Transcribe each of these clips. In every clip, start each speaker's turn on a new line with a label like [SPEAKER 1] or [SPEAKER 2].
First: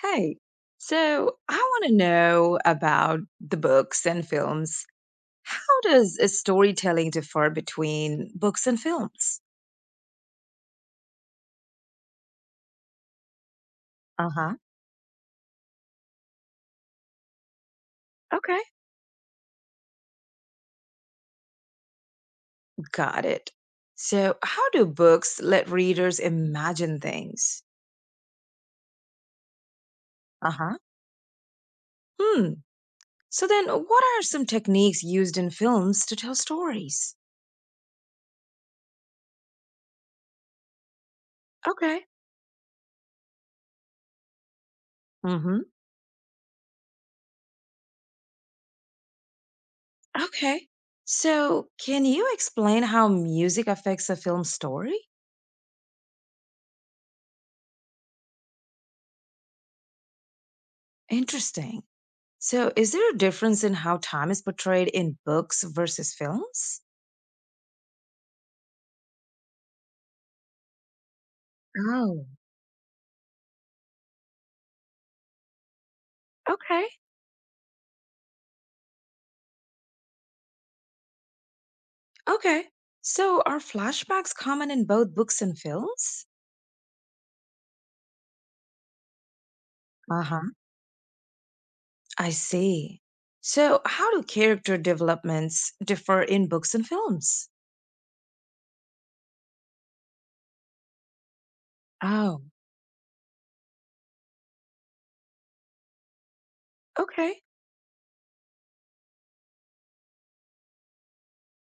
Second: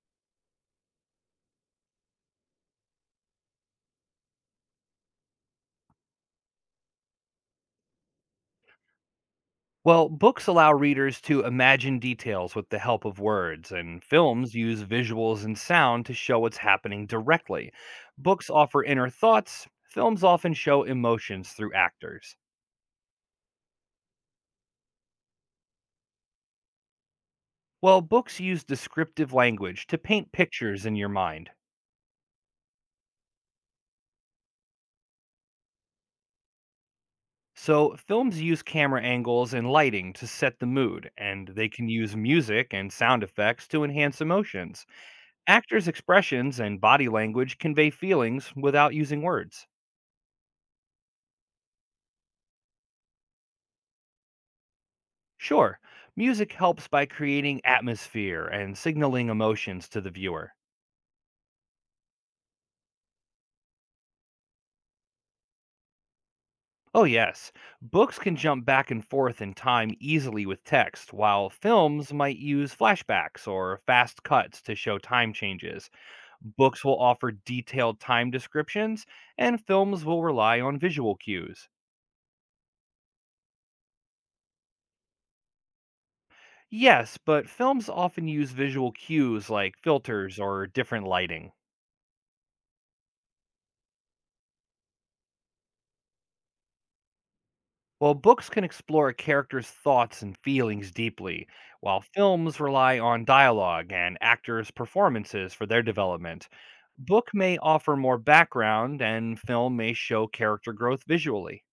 [SPEAKER 1] Hey, so I want to know about the books and films. How does storytelling differ between books and films?
[SPEAKER 2] Well, books allow readers to imagine details with the help of words, and
[SPEAKER 1] Uh huh.
[SPEAKER 2] films use visuals and sound to show what's happening directly. Books
[SPEAKER 1] Okay.
[SPEAKER 2] offer inner thoughts, films often show emotions through actors.
[SPEAKER 1] Got it. So, how do books let readers imagine things?
[SPEAKER 2] Well, books use descriptive language to paint
[SPEAKER 1] Uh huh.
[SPEAKER 2] pictures in your mind.
[SPEAKER 1] Hmm. So, then what are some techniques used in films to tell stories?
[SPEAKER 2] So, films use camera angles and lighting to set the mood, and they can
[SPEAKER 1] Okay.
[SPEAKER 2] use music and sound effects to enhance emotions.
[SPEAKER 1] Mm hmm.
[SPEAKER 2] Actors' expressions and body language convey feelings without using words.
[SPEAKER 1] Okay. So, can you explain how music affects a film story?
[SPEAKER 2] Sure, music helps by creating atmosphere and signaling emotions to the viewer.
[SPEAKER 1] Interesting. So, is there a difference in how time is portrayed in books versus films?
[SPEAKER 2] Oh, yes, books can jump back and forth in time easily with text, while films
[SPEAKER 1] Oh,
[SPEAKER 2] might use flashbacks or fast cuts to show time changes. Books
[SPEAKER 1] okay,
[SPEAKER 2] will offer detailed time descriptions, and films will rely on visual cues.
[SPEAKER 1] okay. So, are flashbacks common in both books and films?
[SPEAKER 2] Yes, but films often use visual cues like
[SPEAKER 1] Uh
[SPEAKER 2] filters
[SPEAKER 1] huh.
[SPEAKER 2] or different lighting.
[SPEAKER 1] I see. So, how do character developments differ in books and films?
[SPEAKER 2] While books can explore a character's thoughts and feelings deeply, while
[SPEAKER 1] Oh,
[SPEAKER 2] films rely on dialogue and actors' performances for their development, book
[SPEAKER 1] okay.
[SPEAKER 2] may offer more background and film may show character growth visually.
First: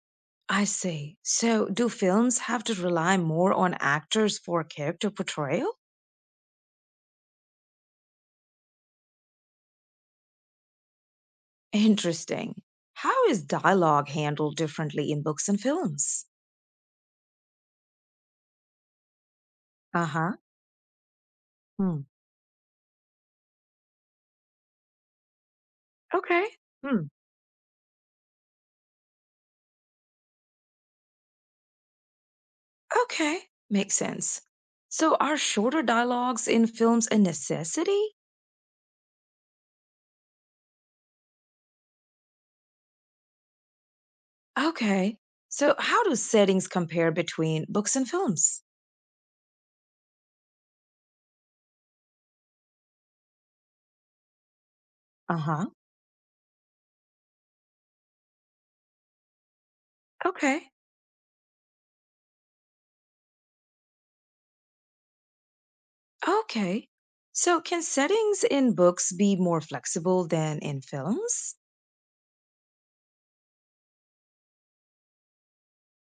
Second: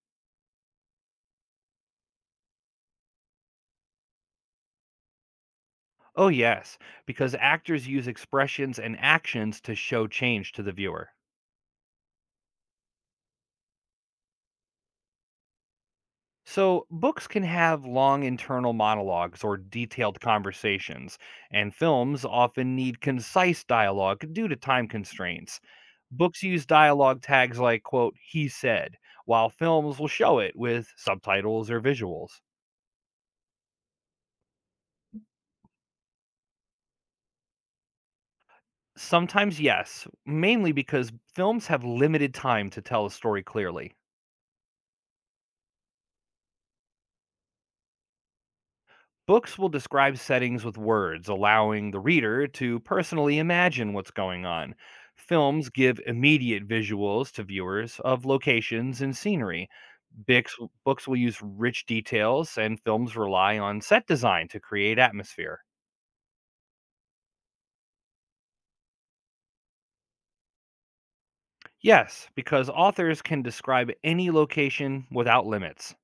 [SPEAKER 1] I see. So, do films have to rely more on actors for character portrayal?
[SPEAKER 2] Oh, yes, because actors use expressions and actions to show change to the viewer.
[SPEAKER 1] Interesting. How is dialogue handled differently in books and films?
[SPEAKER 2] So, books can have long internal monologues or
[SPEAKER 1] Uh
[SPEAKER 2] detailed
[SPEAKER 1] huh.
[SPEAKER 2] conversations, and films often need concise dialogue due to time constraints. Books
[SPEAKER 1] Okay.
[SPEAKER 2] use
[SPEAKER 1] Hmm.
[SPEAKER 2] dialogue tags like, quote, he said, while films will show it with subtitles or visuals.
[SPEAKER 1] Okay. Makes sense. So, are shorter dialogues in films a necessity?
[SPEAKER 2] Sometimes, yes, mainly because films have limited time to tell a story clearly.
[SPEAKER 1] Okay. So, how do settings compare between books and films?
[SPEAKER 2] Books will describe settings with words, allowing the reader to personally imagine what's going on.
[SPEAKER 1] Uh-huh.
[SPEAKER 2] Films give immediate visuals to viewers of locations and scenery. Bix,
[SPEAKER 1] Okay.
[SPEAKER 2] Books will use rich details, and films rely on set design to create atmosphere.
[SPEAKER 1] Okay. So, can settings in books be more flexible than in films?
[SPEAKER 2] Yes, because authors can describe any location without limits.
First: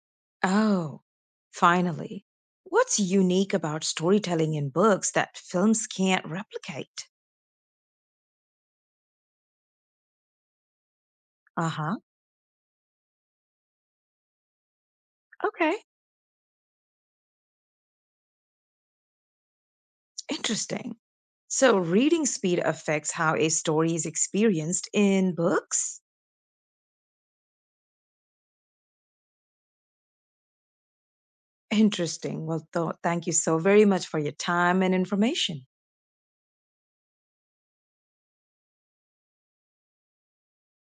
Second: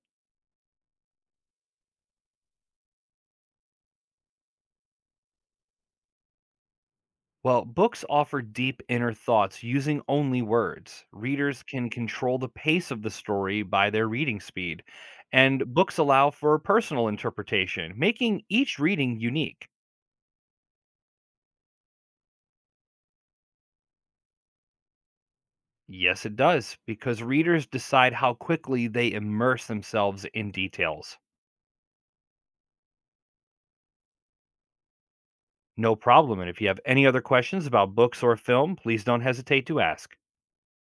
[SPEAKER 1] Oh, finally. What's unique about storytelling in books that films can't replicate?
[SPEAKER 2] Well, books offer deep inner thoughts using only words. Readers
[SPEAKER 1] Uh
[SPEAKER 2] can
[SPEAKER 1] huh.
[SPEAKER 2] control the pace of the story by their reading speed, and
[SPEAKER 1] Okay.
[SPEAKER 2] books allow for personal interpretation, making each reading unique.
[SPEAKER 1] Interesting. So, reading speed affects how a story is experienced in books?
[SPEAKER 2] Yes, it does, because readers decide how quickly they immerse themselves in details.
[SPEAKER 1] Interesting. Well, thank you so very much for your time and information.
[SPEAKER 2] No problem. And if you have any other questions about books or film, please don't hesitate to ask.